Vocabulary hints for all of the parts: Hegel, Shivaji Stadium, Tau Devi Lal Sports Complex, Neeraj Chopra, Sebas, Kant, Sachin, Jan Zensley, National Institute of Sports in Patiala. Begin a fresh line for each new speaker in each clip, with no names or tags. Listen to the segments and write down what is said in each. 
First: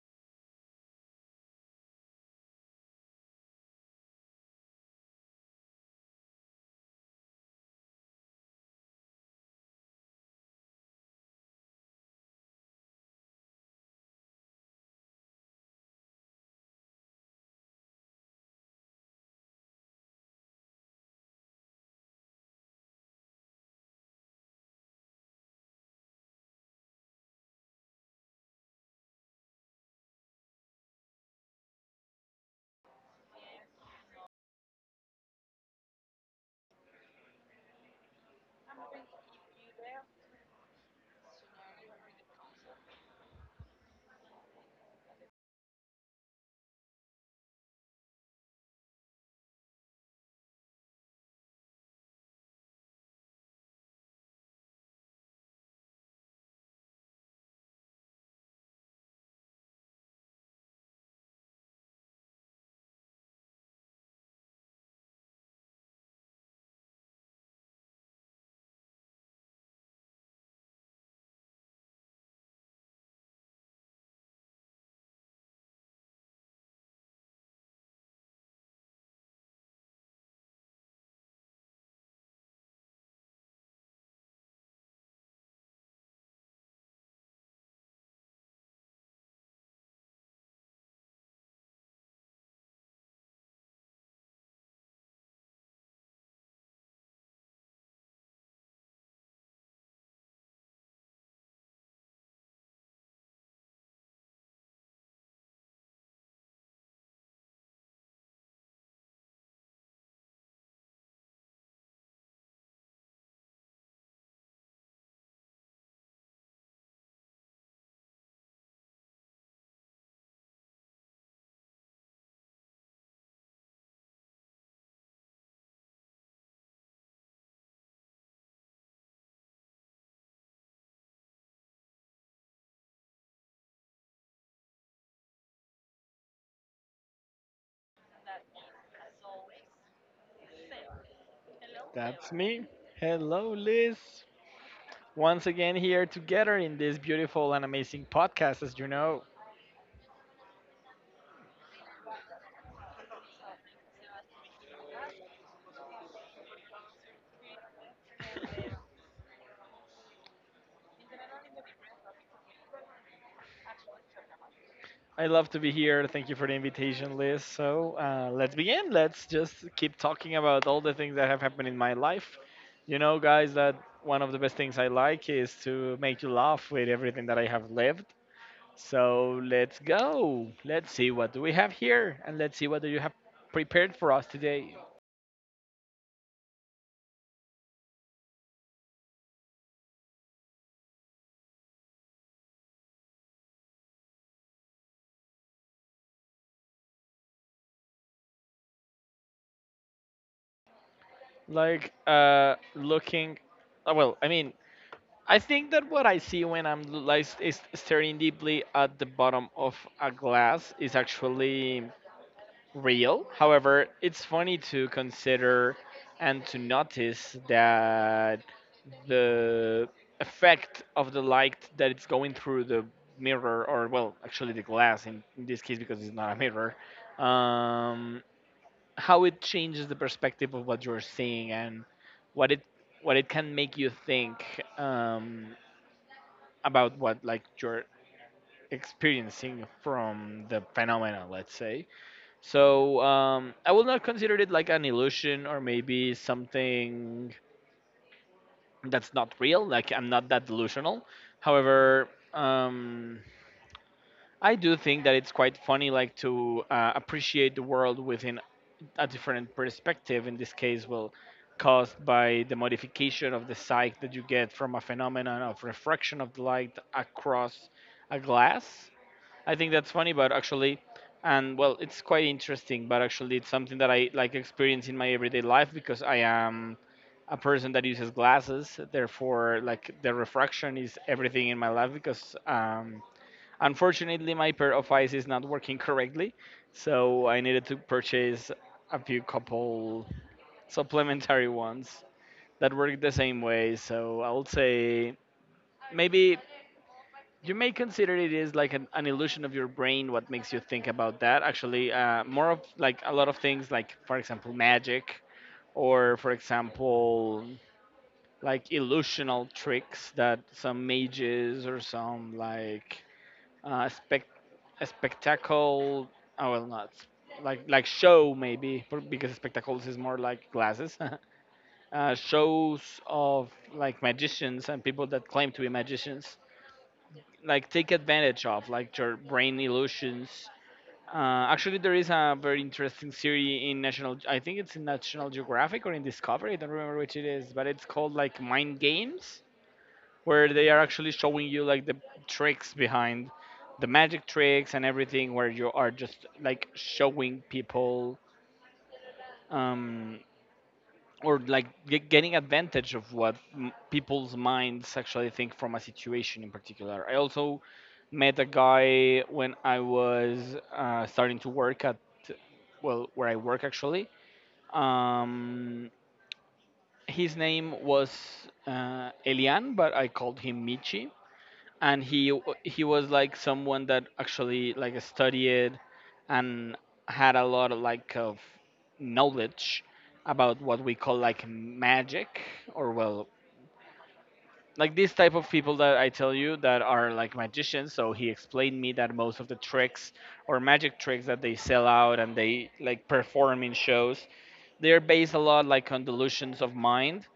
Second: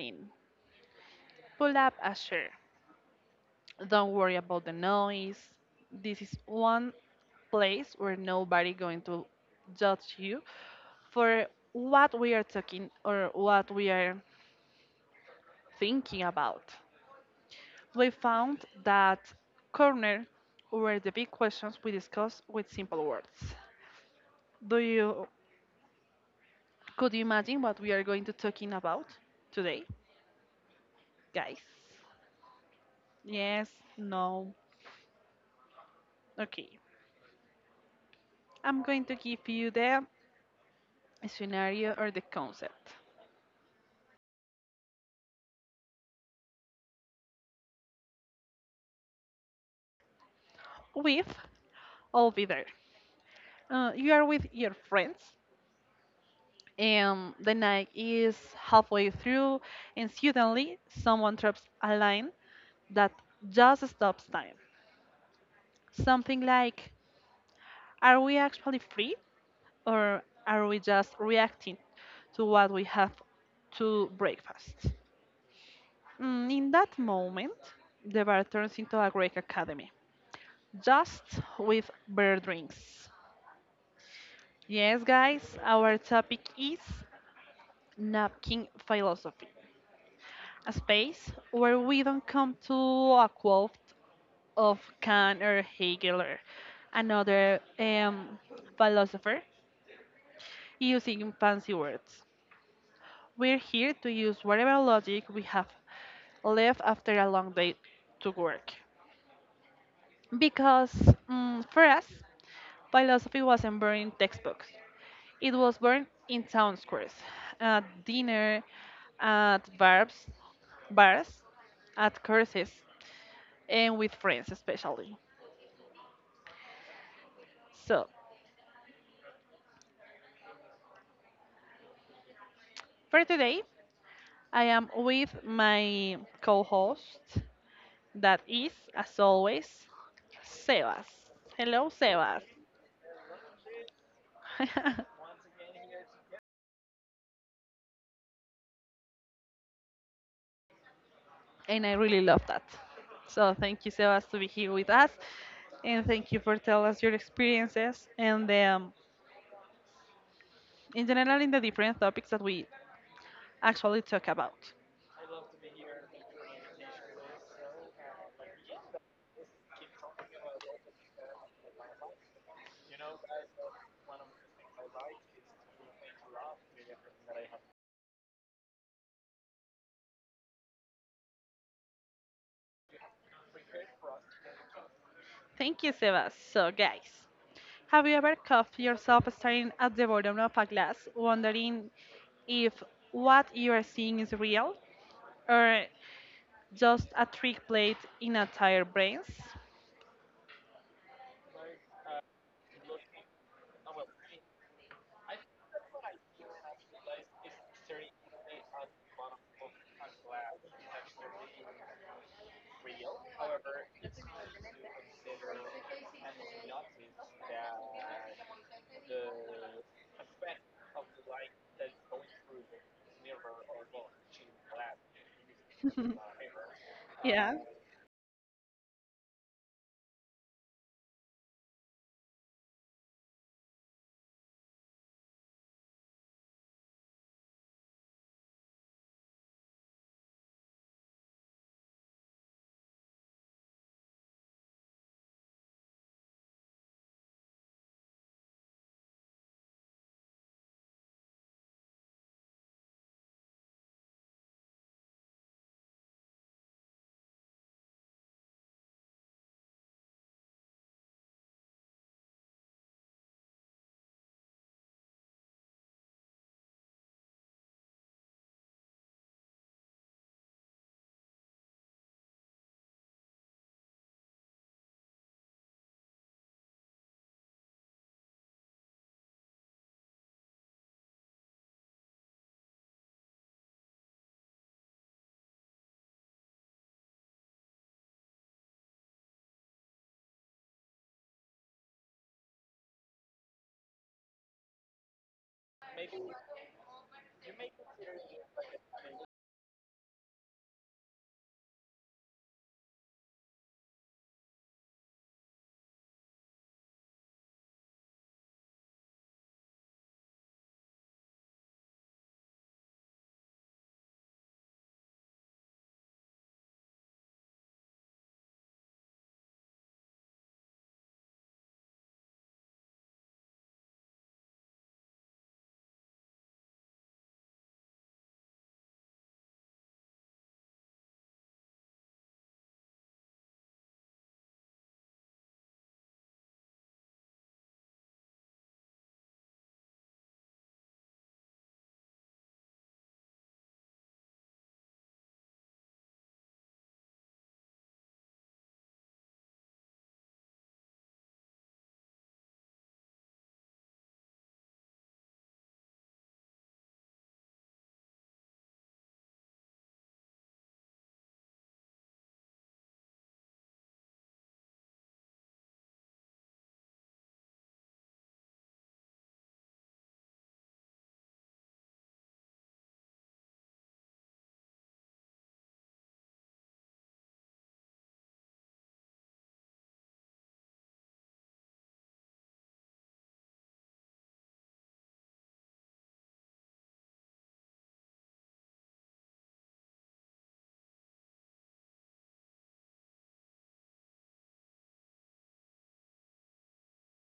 in, pull up a chair. Don't worry about the noise. This is one place where nobody going to judge you for what we are talking or what we are thinking about. We found that corner were the big questions we discussed with simple words. Do you Could you imagine what we are going to talking about today, guys? Yes, no. Okay. I'm going to give you the scenario or the concept. With I'll be there. You are with your friends and the night is halfway through and suddenly someone drops a line that just stops time. Something like, are we actually free or are we just reacting to what we have to breakfast? In that moment, the bar turns into a Greek academy, just with beer drinks. Yes, guys, our topic is napkin philosophy, a space where we don't come to a quote of Kant or Hegel or another philosopher using fancy words. We're here to use whatever logic we have left after a long day to work. Because for us, philosophy wasn't born in textbooks, it was born in town squares, at dinner, at bars, bars, at courses, and with friends especially. So, for today, I am with my co host. That is, as always, Sebas. Hello,
That's
Sebas.
me. Hello, Liz. Once again, here together in this beautiful and amazing podcast, as you know.
And I really love that. So thank you, Sebas, to be here with us, and thank you for telling us your experiences and in general in the different topics that we actually talk about.
I love to be here. Thank you for the invitation, Liz. So let's begin. Let's just keep talking about all the things that have happened in my life. You know, guys, that one of the best things I like is to make you laugh with everything that I have lived. So let's go. Let's see what do we have here, and let's see what do you have prepared for us today.
Thank you, Sebas. So, guys, have you ever caught yourself staring at the bottom of a glass, wondering if what you are seeing is real or just a trick played in a tired brains?
Like looking Well, I mean, I think that what I see when I'm l- like s- is staring deeply at the bottom of a glass is actually real. However, it's funny to consider and to notice that the effect of the light that it's going through the mirror, or well actually the glass in this case because it's not a mirror.
Yeah.
um how it changes the perspective of what you're seeing, and what it what it can make you think, um, about what, like, you're experiencing from the phenomena, let's say. So I will not consider it like an illusion or maybe something that's not real, like I'm not that delusional. However, um, I do think that it's quite funny, like to appreciate the world within a different perspective in this case, well, caused by the modification of the sight that you get from a phenomenon of refraction of the light across a glass. I think that's funny but actually, and well, it's quite interesting, but actually it's something that I like experience in my everyday life because I am a person that uses glasses, therefore like the refraction is everything in my life because unfortunately, my pair of eyes is not working correctly, so I needed to purchase a few couple supplementary ones that work the same way. So I would say maybe you may consider it is like an illusion of your brain what makes you think about that. Actually, more of like a lot of things, like for example, magic, or for example, like illusional tricks that some mages or some like spec a spectacle. Oh well, not like show maybe because spectacles is more like glasses. Shows of, like, magicians and people that claim to be magicians, like take advantage of like your brain illusions. Actually, there is a very interesting series in National. I think it's in National Geographic or in Discovery. I don't remember which it is, but it's called like Mind Games, where they are actually showing you like the tricks behind the magic tricks and everything, where you are just like showing people, um, or like getting advantage of what people's minds actually think from a situation in particular. I also met a guy when I was starting to work at, well, where I work actually. um, his name was Elian, but I called him Michi, and he was like someone that actually like studied and had a lot of like of knowledge about what we call like magic, or well, like these type of people that I tell you that are like magicians. So he explained me that most of the tricks or magic tricks that they sell out and they like perform in shows, they're based a lot like on delusions of mind,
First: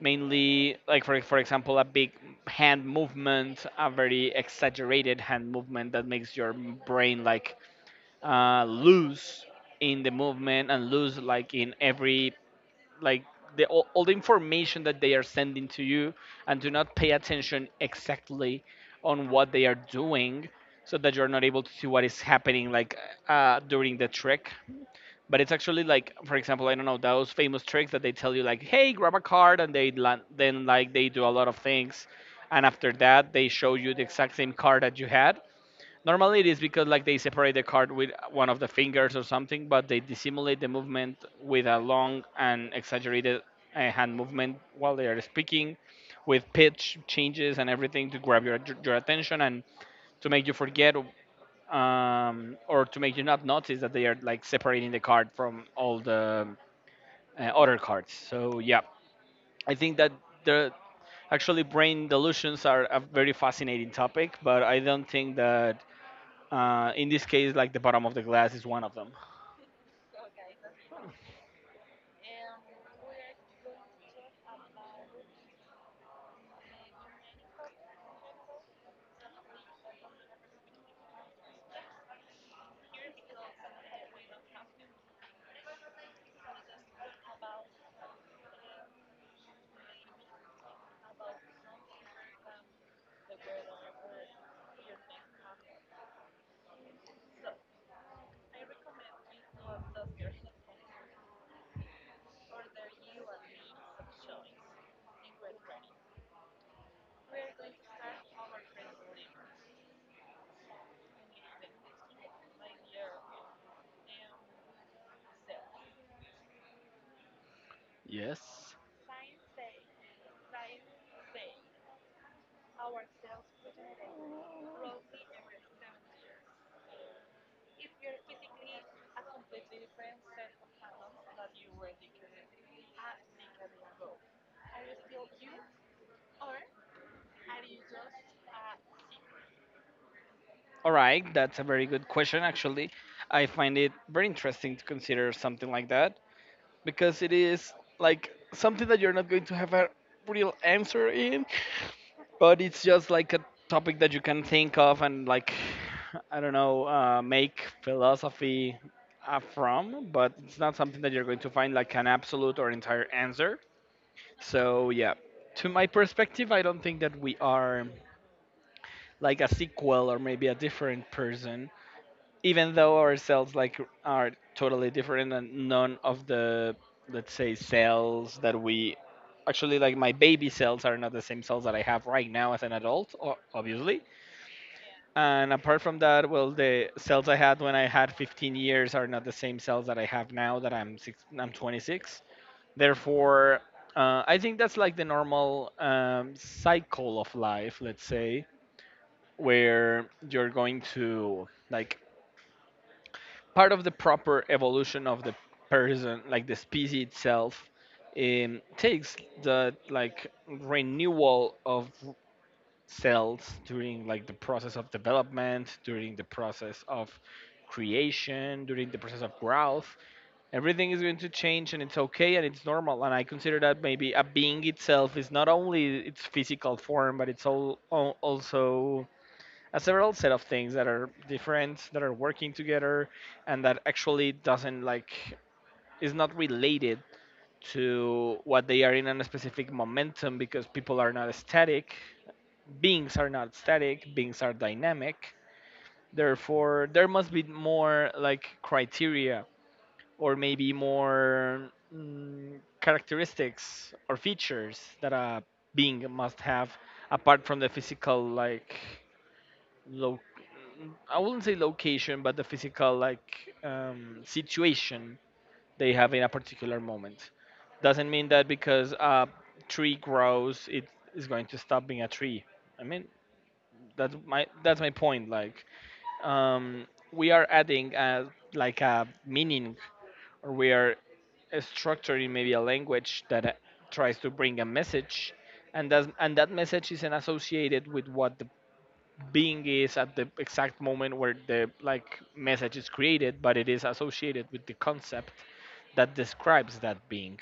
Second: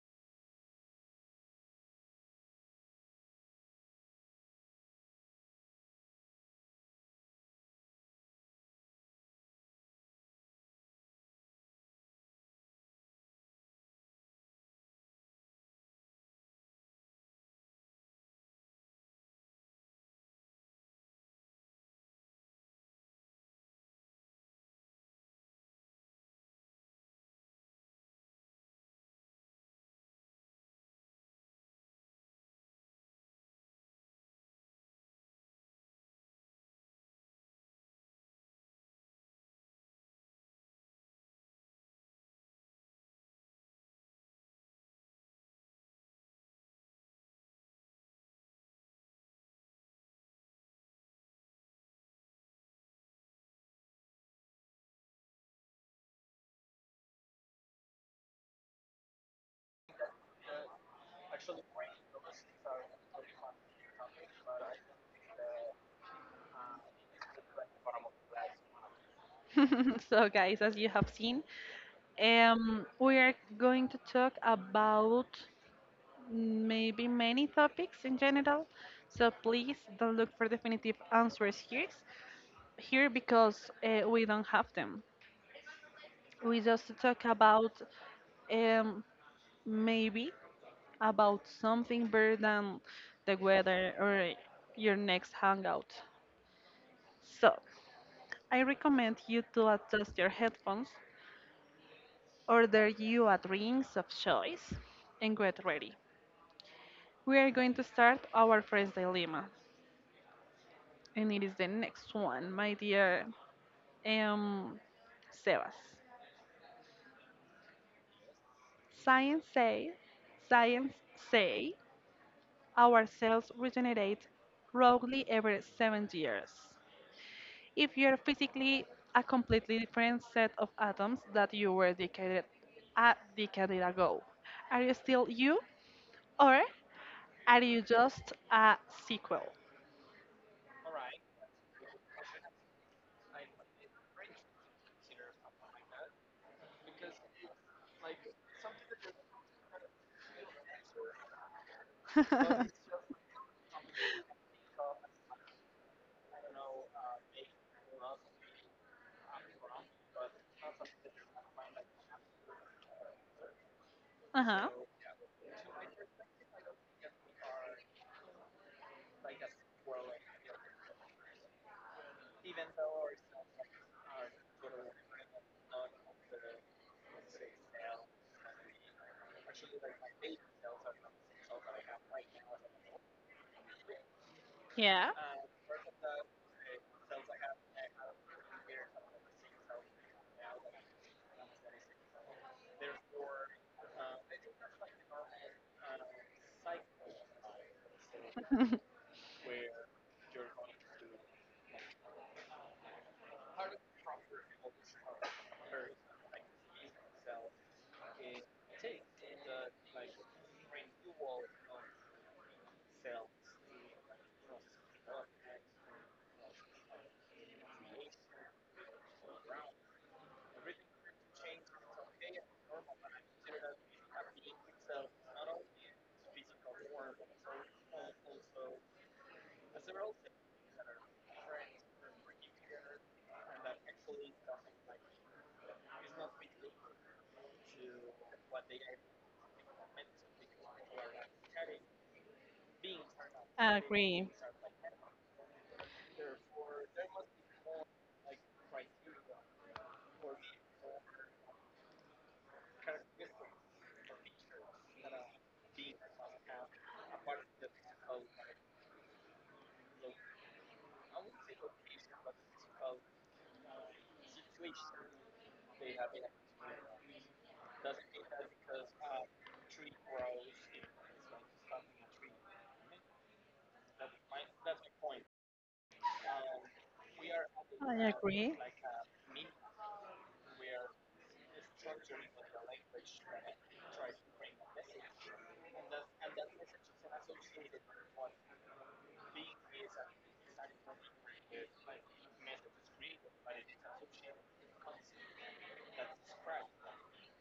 mainly like for example a big hand movement, a very exaggerated hand movement that makes your brain like loose in the movement and loose like in every, like, the all the information that they are sending to you and do not pay attention exactly on what they are doing, so that you're not able to see what is happening, like during the trick. But it's actually, like, for example, I don't know, those famous tricks that they tell you like, hey, grab a card, and they land, then like they do a lot of things, and after that they show you the exact same card that you had. Normally it is because like they separate the card with one of the fingers or something, but they dissimulate the movement with a long and exaggerated hand movement while they are speaking, with pitch changes and everything to grab your attention and to make you forget, or to make you not notice that they are like separating the card from all the other cards. So yeah, I think that the actually brain delusions are a very fascinating topic, but I don't think that in this case like the bottom of the glass is one of them.
So, guys, as you have seen, we are going to talk about maybe many topics in general. So please don't look for definitive answers here because we don't have them. We just talk about um, maybe about something better than the weather or your next hangout. So I recommend you to adjust your headphones, order you a drinks of choice, and get ready. We are going to start our first dilemma. And it is the next one, my dear um, Sebas.
Yes.
Science say, science say, our cells regenerate roughly every 7 years. If you're physically a completely different set of atoms that you were decade a decade ago, are you still you, or are you just a sequel?
All right, that's a very good question actually. I find it very interesting to consider something like that, because it is like something that you're not going to have a real answer in, but
Uh
it's just like a topic that you can think of and, like, I don't know, make philosophy from, but it's not something that you're going to find like an absolute or entire answer.
huh.
So yeah, to my perspective, I don't think that we are like a sequel or maybe a different person, even though our cells like are totally different and none of the, let's say, cells that we actually like, my baby cells are not the same cells that I have right now as an adult, obviously.
Yeah.
And apart from that, well, the cells I had when I had 15 years are not the same cells that I have now that I'm 26. Therefore, I think that's like the normal cycle of life, let's say, where you're going to like part of the proper evolution of the person, like the species itself, takes the, like, renewal of cells during like the process of development, during the process of creation, during the process of growth. Everything is going to change, and it's okay, and it's normal, and I consider that maybe a being itself is not only its physical form, but it's also a several set of things that are different, that are working together, and that actually doesn't like is not related to what they are in a specific momentum, because people are not static, beings are not
I
static,
agree.
beings are dynamic. Therefore, there must be more like criteria or maybe more characteristics or features that a being must have apart from the physical, like lo- I wouldn't say location, but the physical, like, situation they have in a particular moment. Doesn't mean that because a tree grows, it is going to stop being a tree. I mean, that's my point, like um we are adding
I
a,
agree.
like, a meaning, or we are structuring maybe a language that tries to bring a message, and that message isn't associated with what the being is at the exact moment where the like message is created, but it is associated with the concept that describes that being.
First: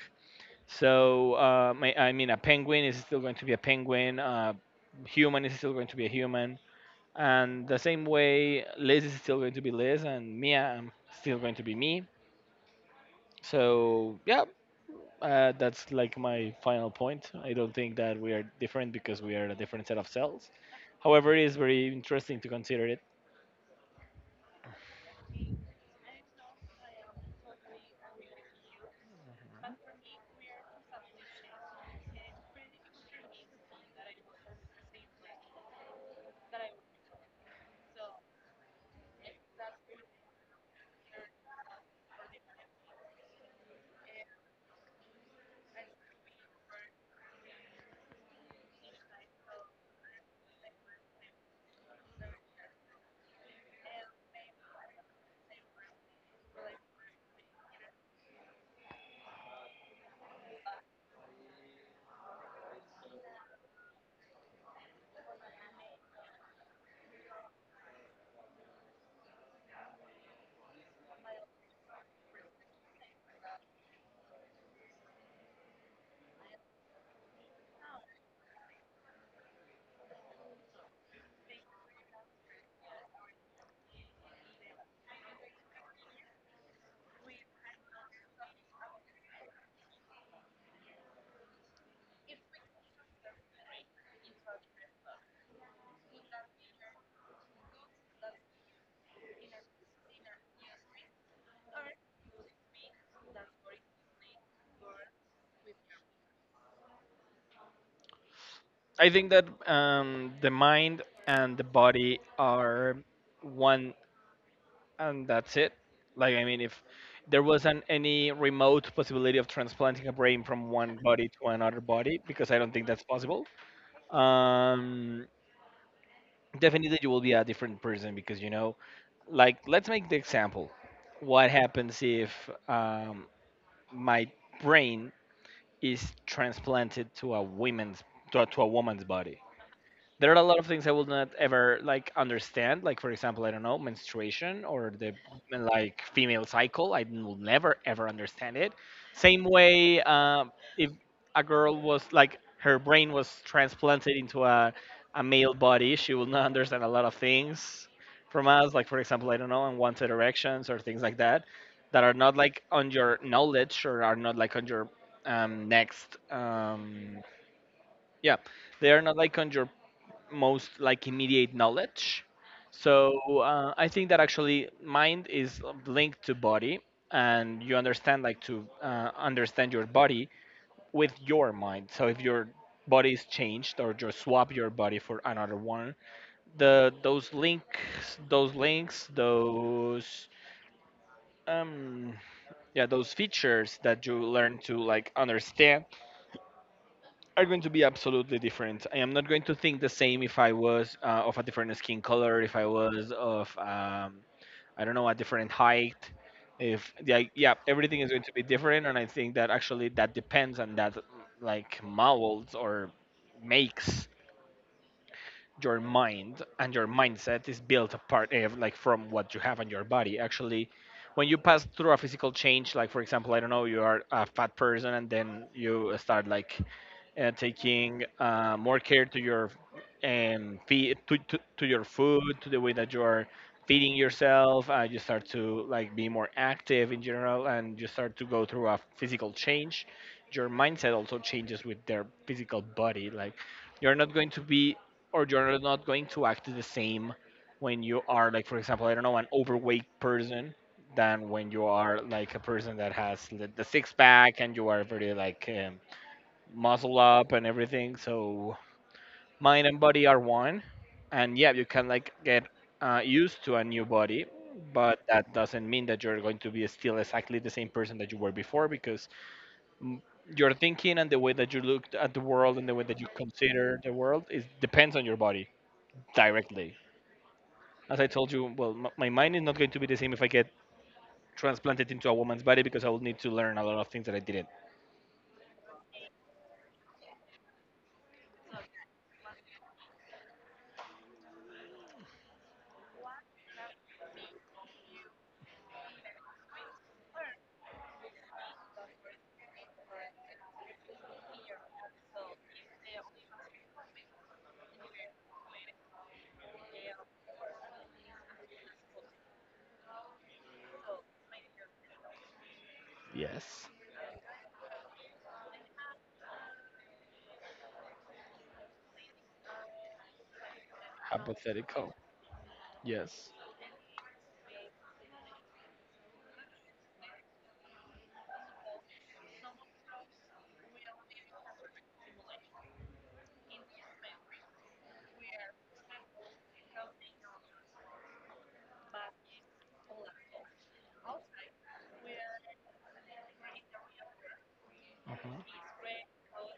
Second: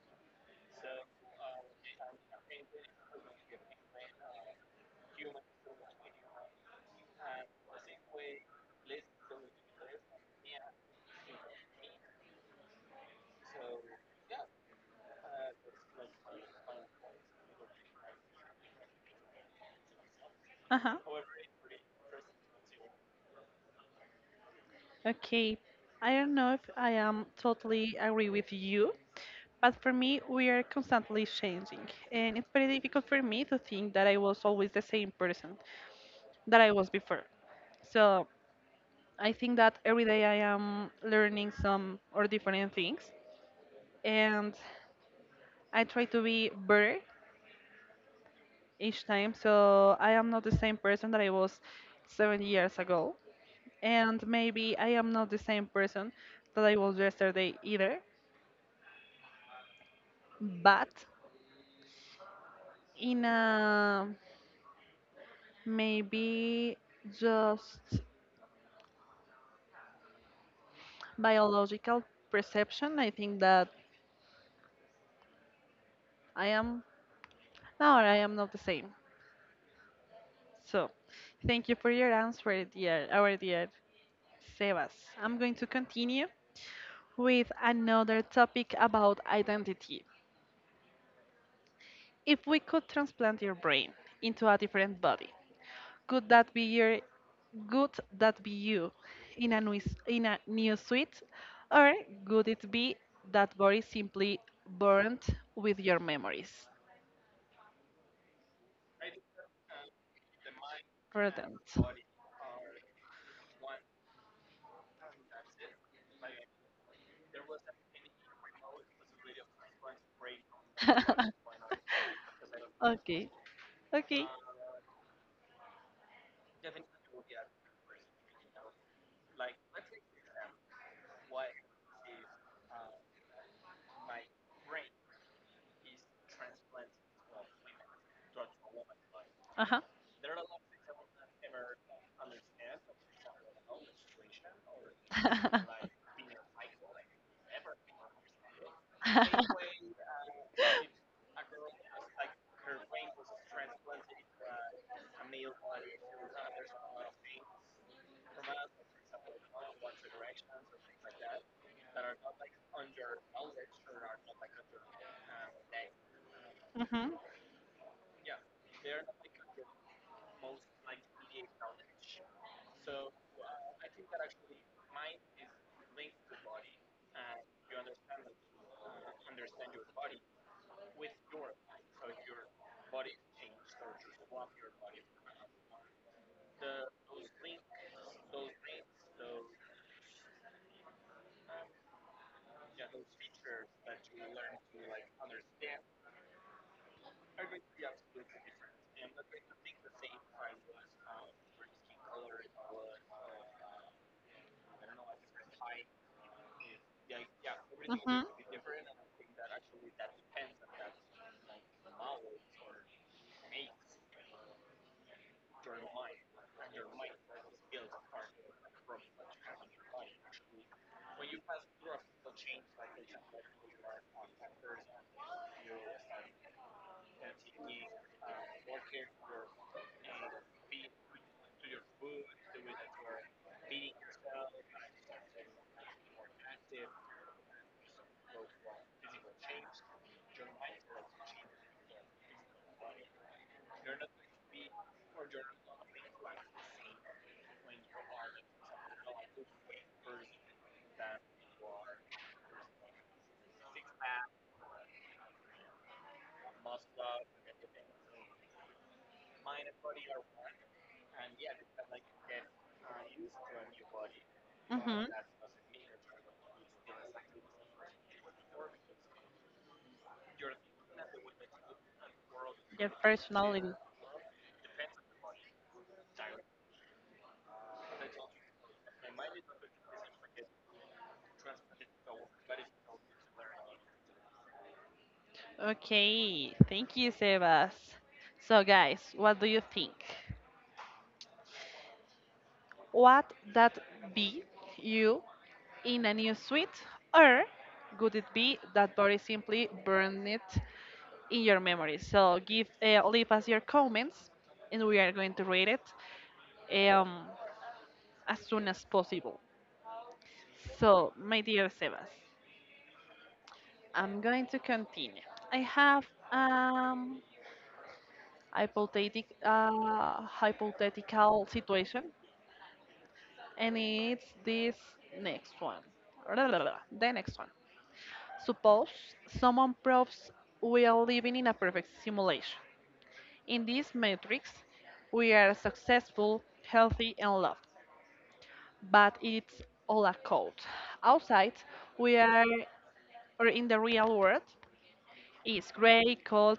So I mean, a penguin is still going to be a penguin, human is still going to be a human, and the same way Liz is still going to be Liz, and Mia, I'm still going to be me. So yeah, that's like my final point. I don't think that we are different because we are a different set of cells.
Uh huh.
However, it is very interesting to consider it.
Okay, I don't know if I am totally agree with you, but for me, we are constantly changing, and it's very difficult for me to think that I was always the same person that I was before. So I think that every day I am learning some or different things, and I try to be better each time. So I am not the same person that I was 7 years ago, and maybe I am not the same person that I was yesterday either. But in a maybe just biological perception, I think that I am no, I am not the same. So, thank you for your answer, dear our dear Sebas. I'm going to continue with another topic about identity. If we could transplant your brain into a different body, Could that be your could that be you in a new suite? Or could it be that body simply burnt with your memories?
I think that the mind and
Burdened.
the body are one, and that's it, like I mean, if there wasn't any remote possibility of transplanting a brain from one body to another body, because I don't think that's
Okay.
possible.
Okay.
um, Definitely you will be a different person, because, you know, like, let's make the example. What happens if my brain is transplanted to a women's to a woman's body?
Uh-huh.
There are a lot of things I will not ever like understand. Like for example, I don't know, menstruation or the, like, female cycle. I will never ever understand it. Same
Hmm.
way, if a girl was like her brain was transplanted into a male body, she will not understand a lot of things from us. Like for example, I don't know, unwanted erections or things like that, that are not like on your knowledge, or are not like on your next yeah they are not like on your most, like, immediate knowledge. So I think that actually mind is linked to body, and you understand, like, to understand your body with your mind. So if your body is changed or you swap your body for another one, the those links, those links, those um yeah those features that you learn to like understand are going to be absolutely different. I am not going to think the same if I was of a different skin color, if I was of I don't know a different height. If yeah, yeah, Everything is going
Hmm.
to be different, and I think that actually that depends on that, like, molds or makes your mind, and your mindset is built apart like from what you have on your body actually when you pass through a physical change. Like for example, I don't know, you are a fat person and then you start like taking more care to your feed, to your food, to the way that you are feeding yourself. You start to like be more active in general, and you start to go through a physical change. Your mindset also changes with their physical body. Like, you're not going to be, or you're not going to act the same when you are like, for example, I don't know, an overweight person, than when you are like a person that has the six pack, and you are very like, muscle up and everything. So mind and body are one, and yeah, you can like get used to a new body, but
Hmm.
that doesn't mean that you're going to be still exactly the same person that you were before, because mm, your thinking and the way that you look at the world and the way
Your
that you
personality.
consider the world is depends on your body directly. As I told you, well, my mind is not going to be the same if I get transplanted into a woman's body, because I will need to learn a lot of things that I didn't.
Okay, thank you, Sebas. So, guys, what do you think? Would that be you in a new suite, or could it be that Boris simply burned it in your memory? So, give leave us your comments, and we are going to read it um, as soon as possible. So, my dear Sebas,
Yes.
I'm going to continue. I have um, hypothetic, hypothetical
Hypothetical.
situation,
Yes.
and it's this next one. The next one. Suppose someone proves we are living in a perfect simulation. In this matrix, we are successful, healthy, and loved, but it's all a code. Outside, we are or in the real world,
Mhm.
it's gray, cold,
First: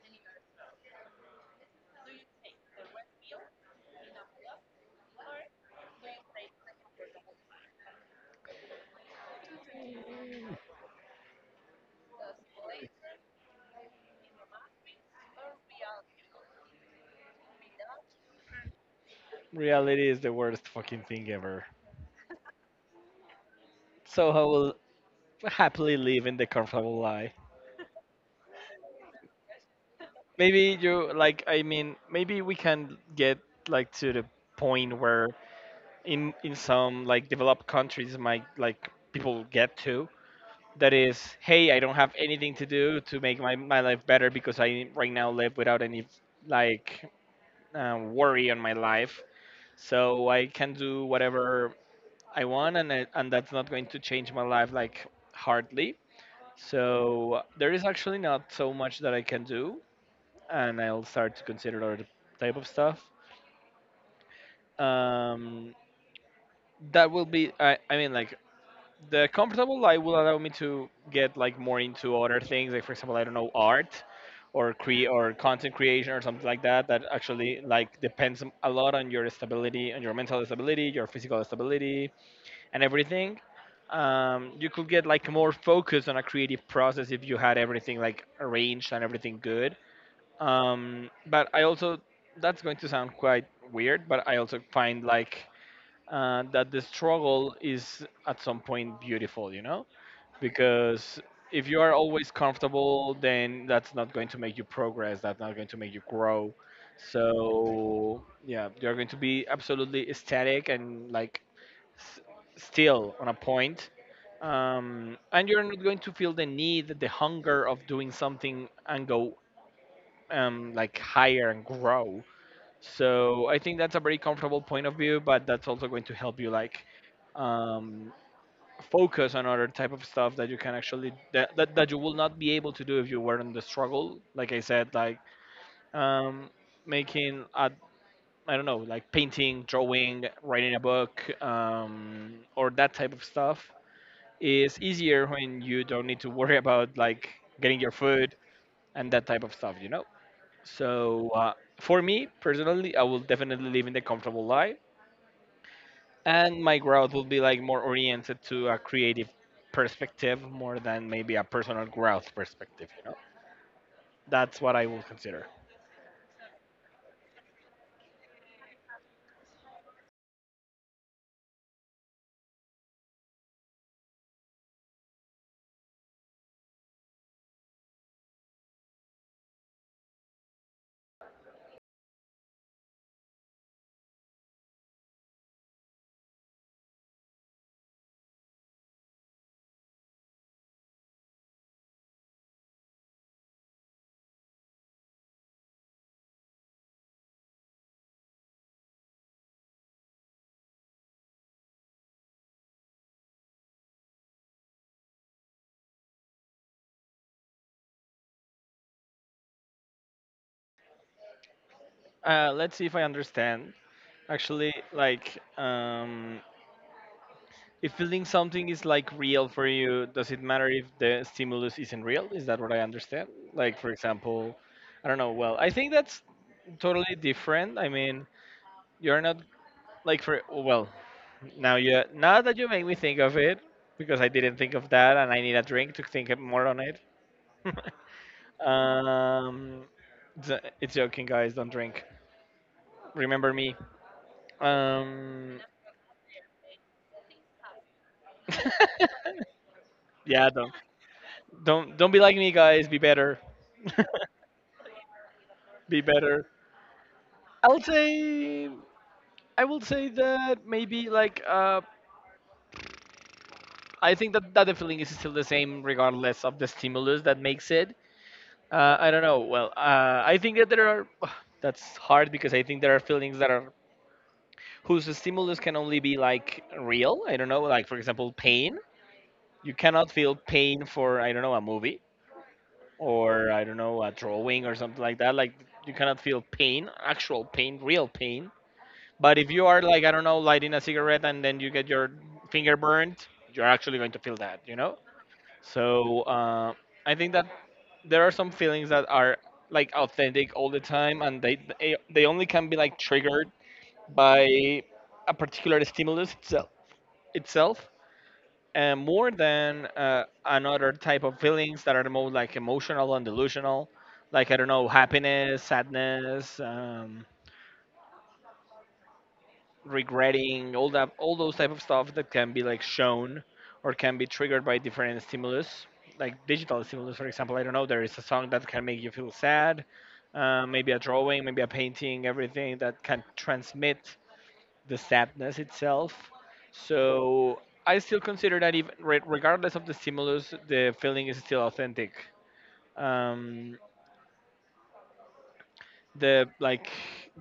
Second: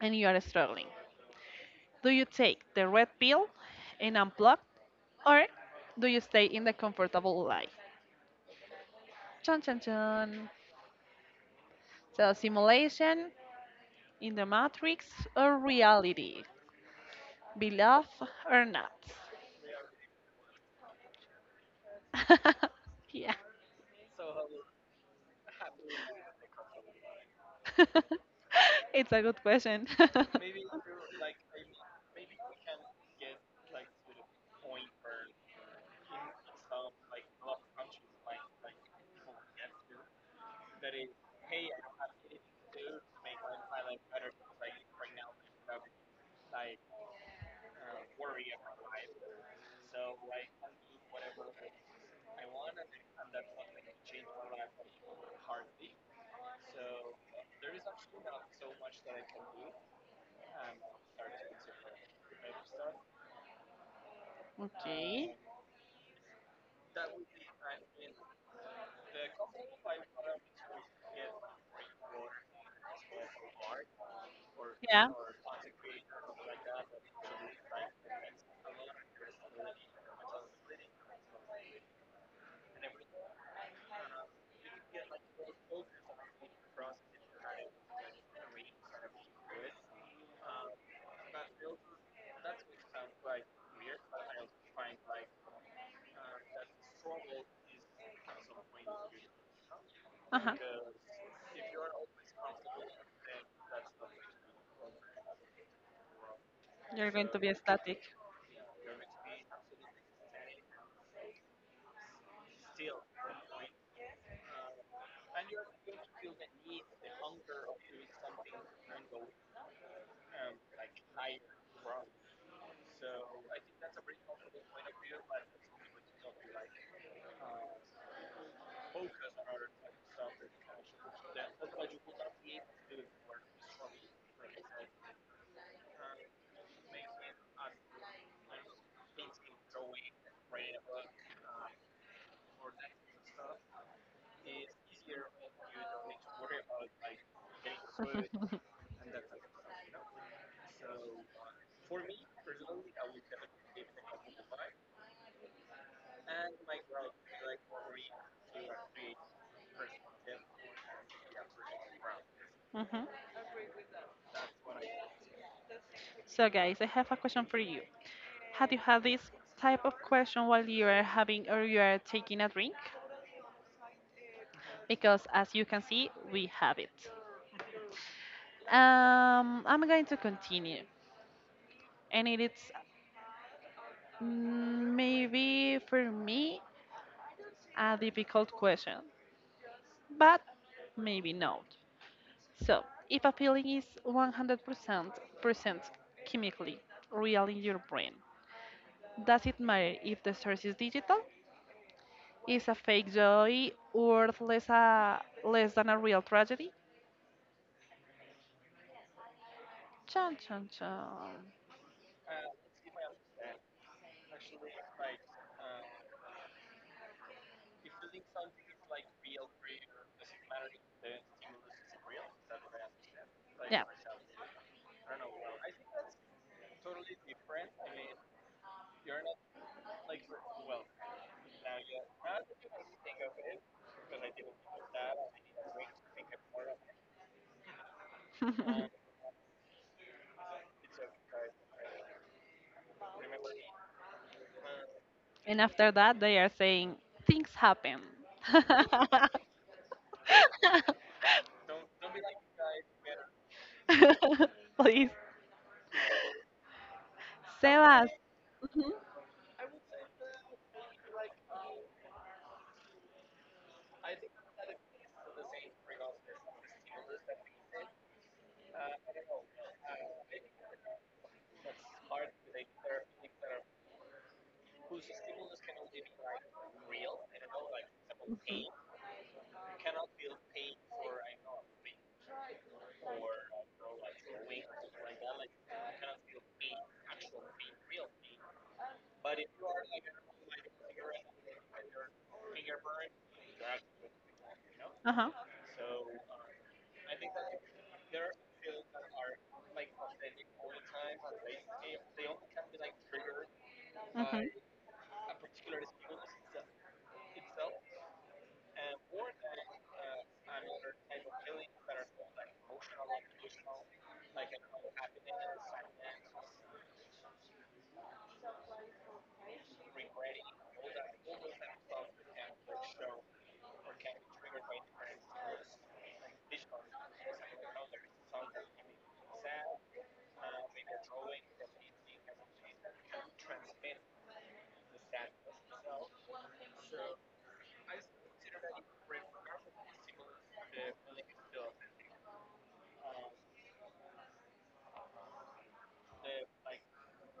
and you are struggling. Do you take the red pill and unplug, or do you stay in the comfortable life? Chun chun chun. So, simulation in the matrix or reality, beloved or not?
Reality is the worst fucking thing ever.
Yeah.
So I will happily live in the comfortable lie.
It's a good question.
Maybe you like. I mean, maybe we can get like to the point where in some like developed countries, might like people get to, that is, hey, I don't have anything to do to make my, my life better because I right now live without any like worry on my life. So I can do whatever I want, and it, and that's not going to change my life like hardly. So there is actually not so much that I can do, and I'll start to consider other type of stuff.
Okay.
Um, that will be, I mean, like, the comfortable life will allow me to get like more into other things. Like, for example, I don't know, art or cre
Yeah.
or content creation or something like that, that
Something.
actually like depends a lot on your stability, on your mental stability, your physical stability and everything. You could get like more focus on a creative process if you had everything like arranged and everything good. But I also, that's going to sound quite weird, but I also find like that the struggle is at some point beautiful, you know,
Uh-huh.
because if you are always comfortable, then that's not going to make you progress, that's not going to make you grow.
You're going to served be observing, static.
So yeah, you're going to be absolutely static and like s- still on a point. And you're not going to feel the need, the hunger of doing something and go like higher and grow. So I think that's a very comfortable point of view, but that's also going to help you like um, focus on other type of stuff that you can actually, that you will not be able to do if you were in the struggle, like I said. Like, um, making a, I don't know, like painting, drawing, writing a book, or that type of stuff is easier when you don't need to worry about like getting your food and that type of stuff, you know. So for me personally, I will definitely live in the comfortable life, and my growth will be like more oriented to a creative perspective more than maybe a personal growth perspective, you
Mhm.
know. That's what I will consider.
So, guys, I have a question for you. Have you had this type of question while you are having or you are taking a drink? Because as you can see, we have it. I'm going to continue, and it is maybe for me a difficult question, but maybe not. So, if a feeling is 100% present chemically, real in your brain, does it matter if the source is digital? Is a fake joy worth less than a real tragedy? Chan, chan,
Let's see if I understand, actually, like, if
chan.
feeling something is like real for you, does it matter if the stimulus isn't real? Is that what I understand? Like,
Yeah.
for example, I don't know. Well, I think that's totally different. I mean, you're not like, for well, now you, now that you make me think of it, because I didn't think of that, and I need a drink to think more on it. um, it's, it's joking, guys. Don't drink. Remember me. Um,
And after that, they are saying things happen.
yeah, don't be like me, guys. Be better.
Please,
Be better. I would
Sebas.
say,
Mhm.
I would say that maybe like I think that, that the feeling is still the same regardless of the stimulus that makes it. I don't know. Well, I think that there are. That's hard, because I think there are feelings that are whose stimulus can only be like real. I don't know. Like, for example, pain. You cannot feel pain for, I don't know, a movie or, I don't know, a drawing or something like that. Like, you cannot feel pain, actual pain, real pain. But if you are like, I don't know, lighting a cigarette and then you get your finger burnt, you're actually going to feel that. You know.
Uh huh.
So I think that there are some feelings that are like authentic all the time, and they only can be like triggered
Hmm.
by a particular stimulus itself, itself, and more than another type of feelings that are more like emotional and delusional, like, I don't know, happiness, sadness, regretting, all that, all those type of stuff that can be like shown or can be triggered by different stimulus, like digital stimulus. For example, I don't know, there is a song that can make you feel sad, maybe a drawing, maybe a painting, everything that can transmit the sadness itself. So I still consider that even regardless of the stimulus, the feeling is still authentic. Um, the like,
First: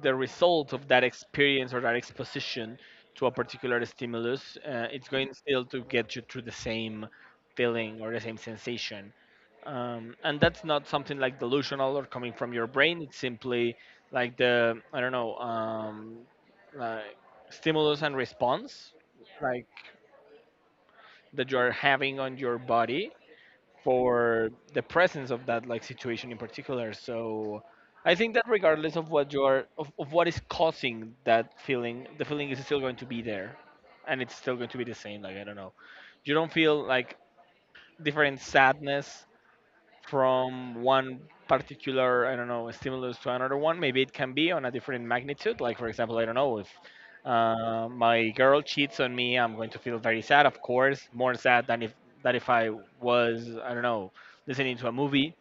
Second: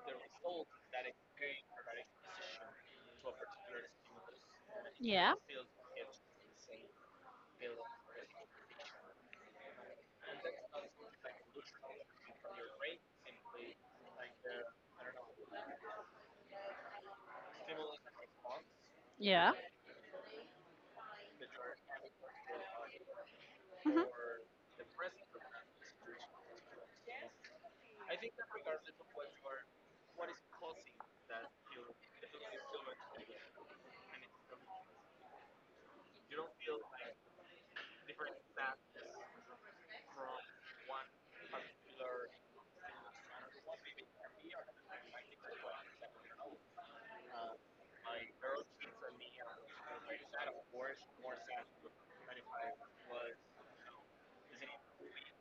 the result of that experience or that exposition to a particular stimulus, it's going
Yeah.
still to get you through the same feeling or the same sensation. And that's not something like delusional or coming from your brain. It's simply like the, I don't know, like stimulus and response,
Yeah.
like, that you are having on your body
Mhm.
for the presence of that like situation in particular. So I think that regardless of what you're of what is causing that feeling, the feeling is still going to be there, and it's still going to be the same, like, I don't know, you don't feel like different sadness from one particular, I don't know, stimulus to another one. Maybe it can be on a different magnitude, like for example, I don't know, if my girl cheats on me, I'm going to feel very sad, of course more sad than if that, if I was, I don't know, listening to a movie,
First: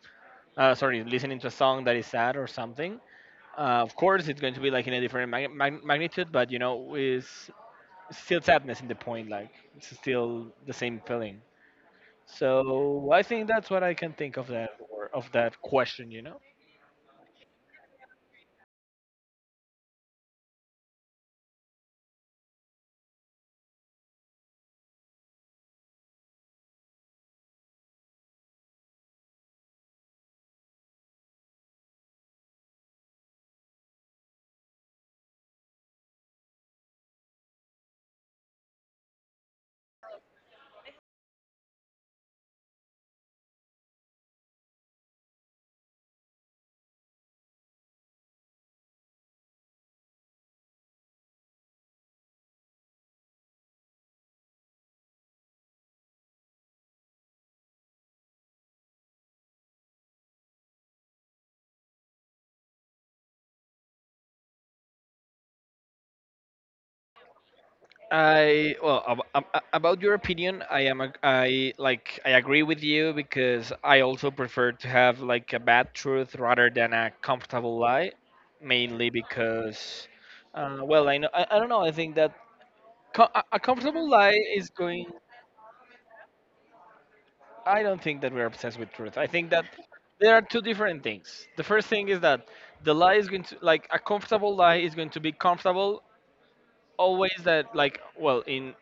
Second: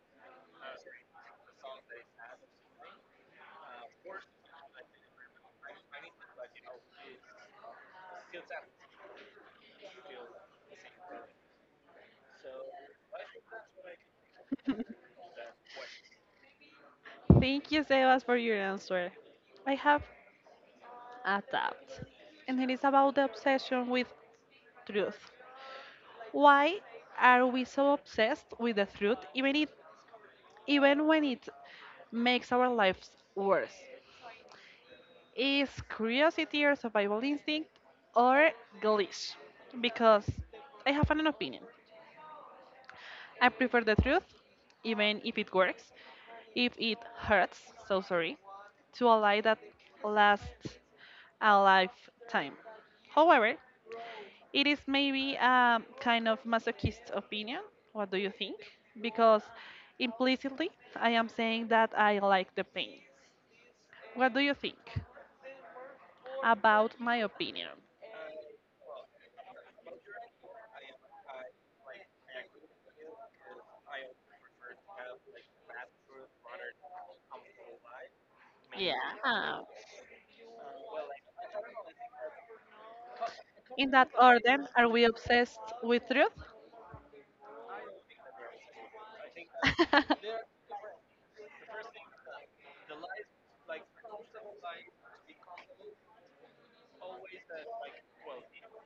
sorry, listening to a song that is sad or something. Uh, of course it's going to be like in a different magnitude, but you know, is still sadness in the point, like, it's still the same feeling. So I think that's what I can think of that, or of that question. You know.
Thank you, Sebas, for your answer. I have adapt, and it is about the obsession with truth. Why are we so obsessed with the truth, even if, even when it makes our lives worse? Is curiosity or survival instinct or glitch? Because I have an opinion. I prefer the truth, even if it works, if it hurts, so sorry, to a lie that lasts a lifetime. However, it is maybe a kind of masochist opinion. What do you think? Because implicitly, I am saying that I like the pain. What do you think about my opinion?
I, well, about your opinion, I am I like, I agree with you, because I also prefer to have like a bad truth rather than a comfortable lie, mainly
Yeah.
because well, I know, I don't know, I think that a
In that
comfortable lie
order,
is
are we
going.
obsessed with truth?
I don't think that we're obsessed with truth. I think that there are two different things. The first thing is that the lie is going to, like, a comfortable lie is going to be comfortable always that, like, well,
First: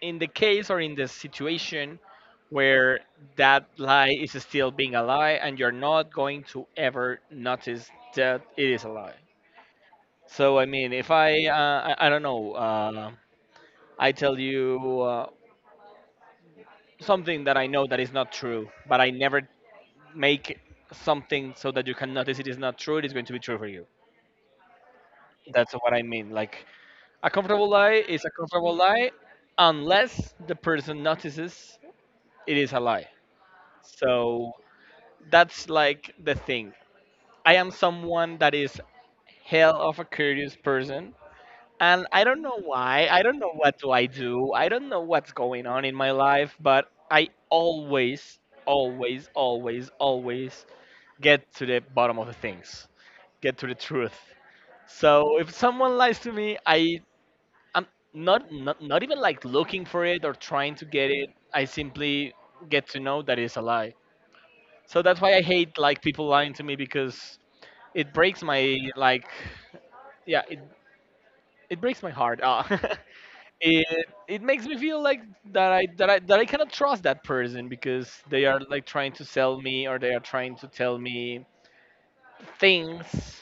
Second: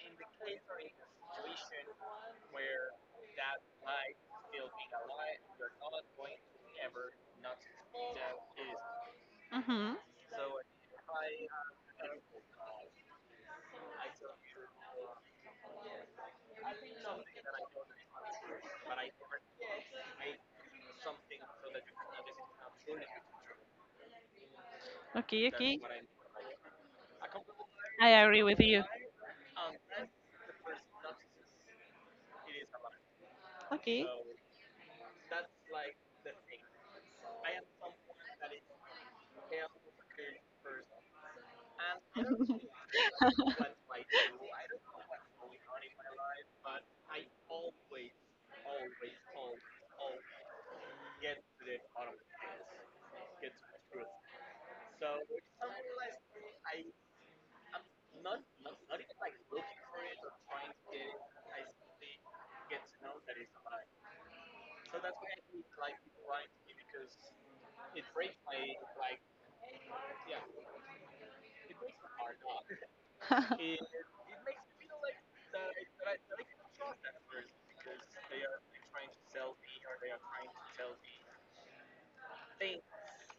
in the case or in the situation where that lie is still being a lie and you're not going to ever notice that it is a lie.
Hmm.
So I mean, if I, I don't know, I tell you something that I know that is not true, but I never make something so that you can notice it is not true, it is going to be true for you.
Okay,
That's
okay.
what I mean. Like, a comfortable lie
I
is a
agree with
comfortable
you.
lie unless the person notices it is a lie.
Okay.
So that's like the thing. I am someone that is hell of a curious person. And I don't know why. I don't know what do. I don't know what's going on in my life, but I always, always, always, always get to the bottom of the things. Get to the truth. So if someone lies to me, I, I'm not even like looking for it or trying to get it. I simply get to know that it's a lie. So that's why I hate like people lying to me because it breaks my like, yeah, it breaks my heart. Ah, it it makes me feel like that I cannot trust that person because they are like trying to sell me, or they are trying to tell me things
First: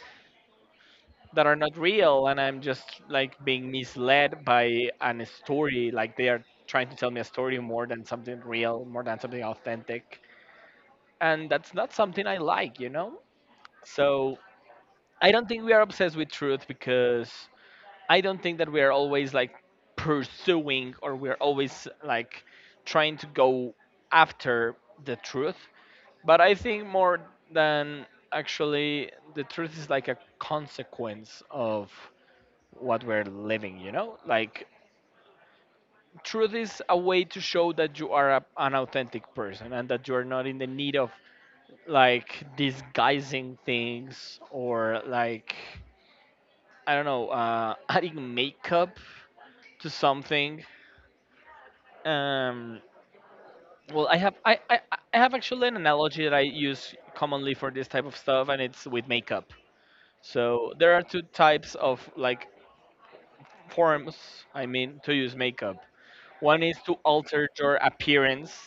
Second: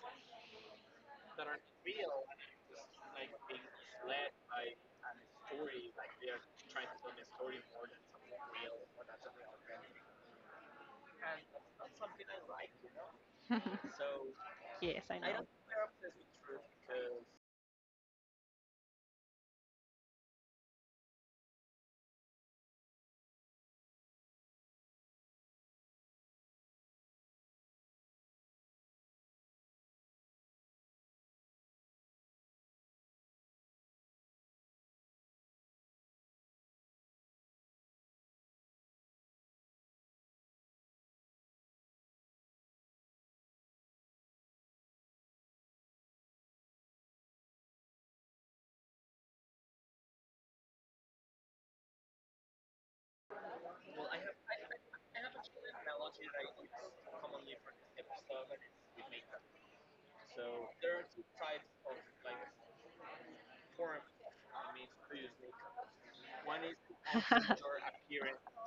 that are not real, and I'm just like being misled by an story. Like, they are trying to tell me a story more than something real, more than something authentic, and that's not something I like. So
Yes, I
I
know.
don't think we are obsessed with truth, because I don't think that we are always like pursuing, or we're always like trying to go after the truth. But I think more than actually the truth is like a consequence of what we're living, you know? Like, truth is a way to show that you are a, an authentic person, and that you are not in the need of like disguising things, or like I don't know, adding makeup to something. Um, well, I have actually an analogy that I use commonly for this type of stuff, and it's with makeup. So there are two types of like forms. I mean, to use makeup. One is to alter your appearance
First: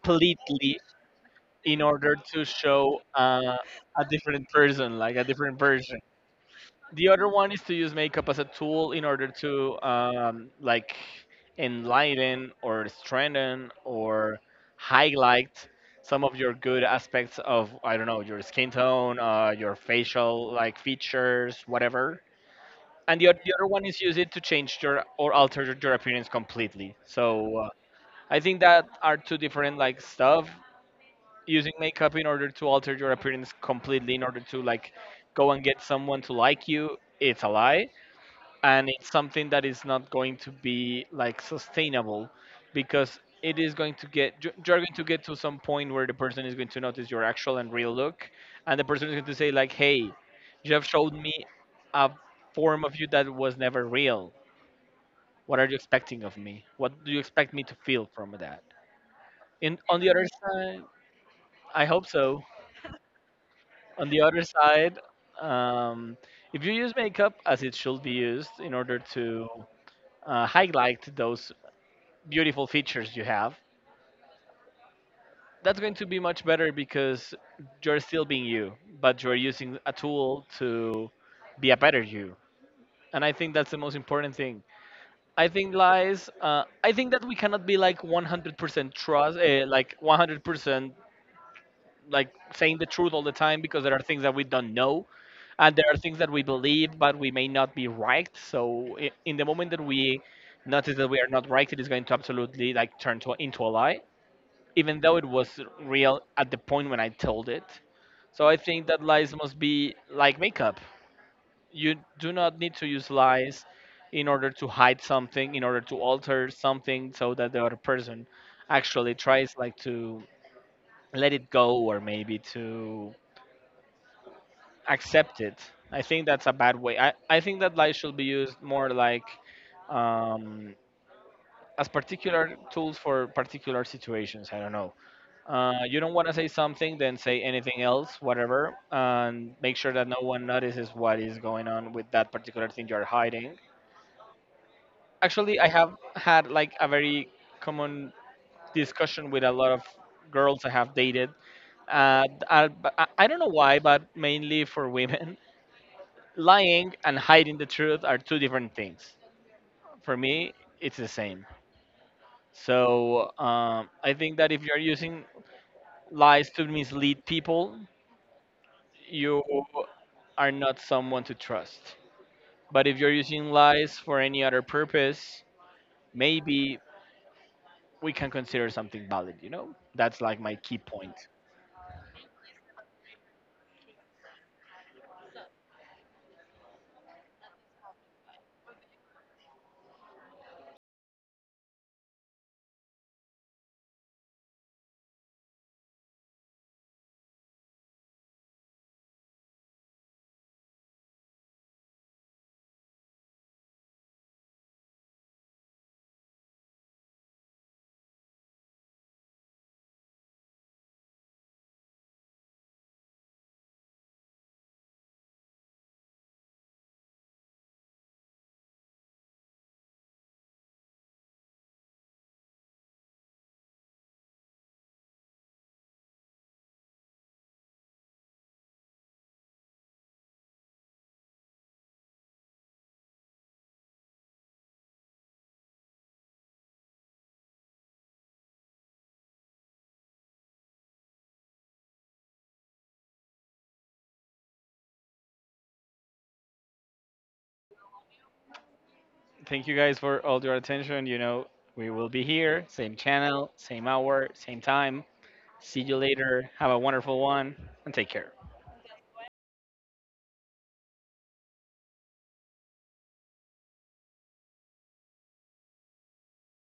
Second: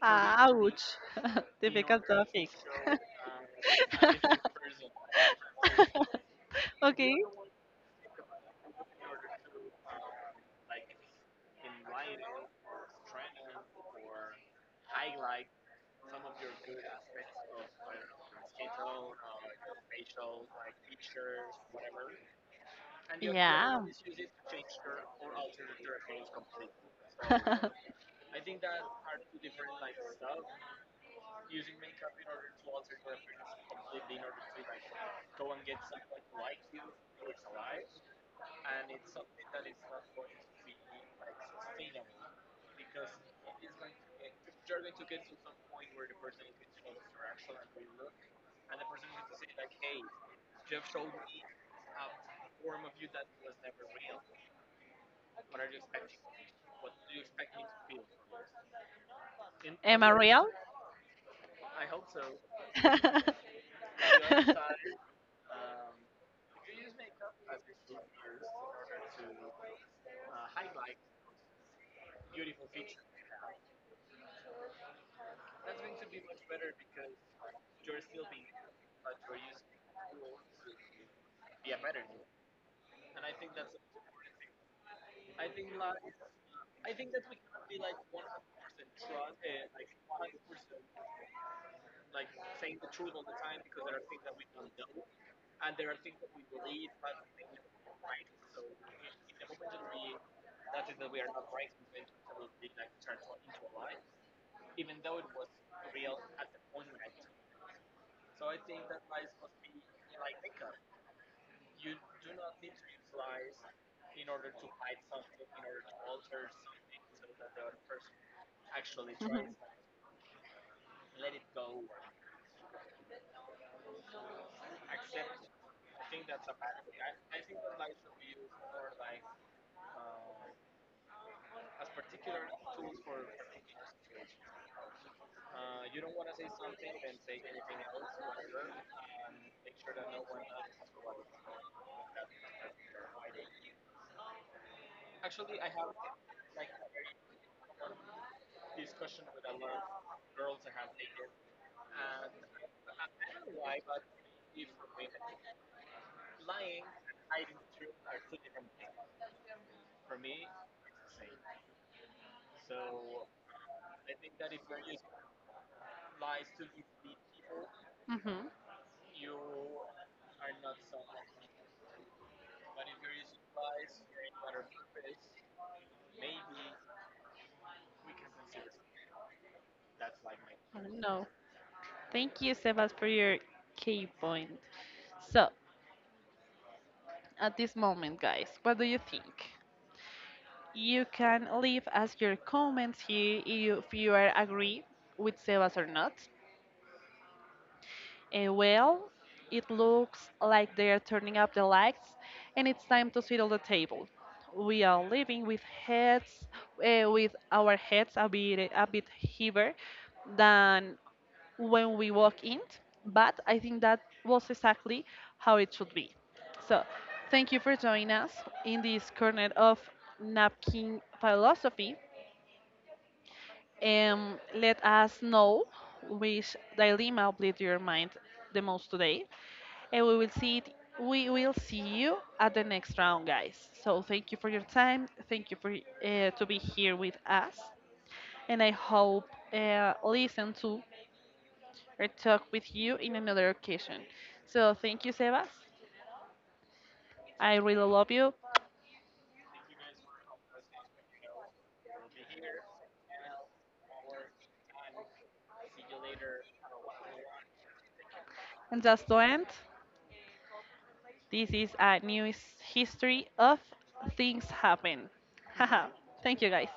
Ah, ouch.
in
Difficult
order to
topic.
show a different person, like a different version. The
Okay.
other one is to use makeup as a tool in order to like enlighten or strengthen or highlight some of your good aspects of I don't know your skin tone, your facial like features, whatever. And the other
Yeah.
one is use it to change your or alter your appearance completely. So I think that are two different like stuff. Using makeup in order to alter your appearance completely, in order to like go and get someone to like you, it's a lie, and it's something that is not going to be like sustainable, because it is going to you're going to get to some point where the person is going to notice your actual and real look, and the person is going to say like, hey, you have showed me a form of you that was never real. What are you expecting of me? What do you expect me to feel from that? In on
Am I
the other
real?
side, I hope so. On the other side, um, if you use makeup as it should be used in order to highlight those beautiful features you have, that's going to be much better, because you're still being you, but you're using a tool to be a better you. And I think that's the most important thing. I think lies. I think that we cannot be like 100% trust, like 100% like saying the truth all the time, because there are things that we don't know, and there are things that we believe but we may not be right. So in the moment that we notice that we are not right, it is going to absolutely like turn to into a lie, even though it was real at the point when I told it. So I think that lies must be like makeup. You do not need to use lies in order to hide something, in order to alter something so that the other person actually tries like to let it go, or maybe to accept it. I think that's a bad way. I think that lies should be used more like um, as particular tools for particular situations. I don't know. You don't want to say something, then say anything else, whatever, and make sure that no one notices what is going on with that particular thing you're hiding. Actually, I have had like a very common discussion with a lot of girls I have dated. Uh, I, I don't know why, but mainly for women, lying and hiding the truth are two different things. For me, it's the same. So I think that if you're using lies to mislead people,
Mhm.
you are not someone to trust. But if you're using lies for any other purpose, maybe we can consider something valid, you know? That's like my key
Mhm.
point.
No. Thank you, Sebas, for your key point. So, at this moment, guys. What do you think? You can leave us your comments here if you are agree with Sebas or not. Well, it looks like they're turning up the lights and it's time to settle the table. We are leaving with heads, with our heads a bit heavier than when we walk in, but I think that was exactly how it should be. So, thank you for joining us in this corner of napkin philosophy. Let us know which dilemma blew your mind the most today and we will see it. We will see you at the next round, guys. So thank you for your time. Thank you for to be here with us, and I hope listen to or talk with you in another occasion. So thank you, Sebas. I really love you.
Thank you guys for all your attention. You know, we will be here, same channel, same hour, same time. See you later. Have a wonderful one and take care.
And just to end, this is a new his- history of things happen. Haha. Thank you, guys.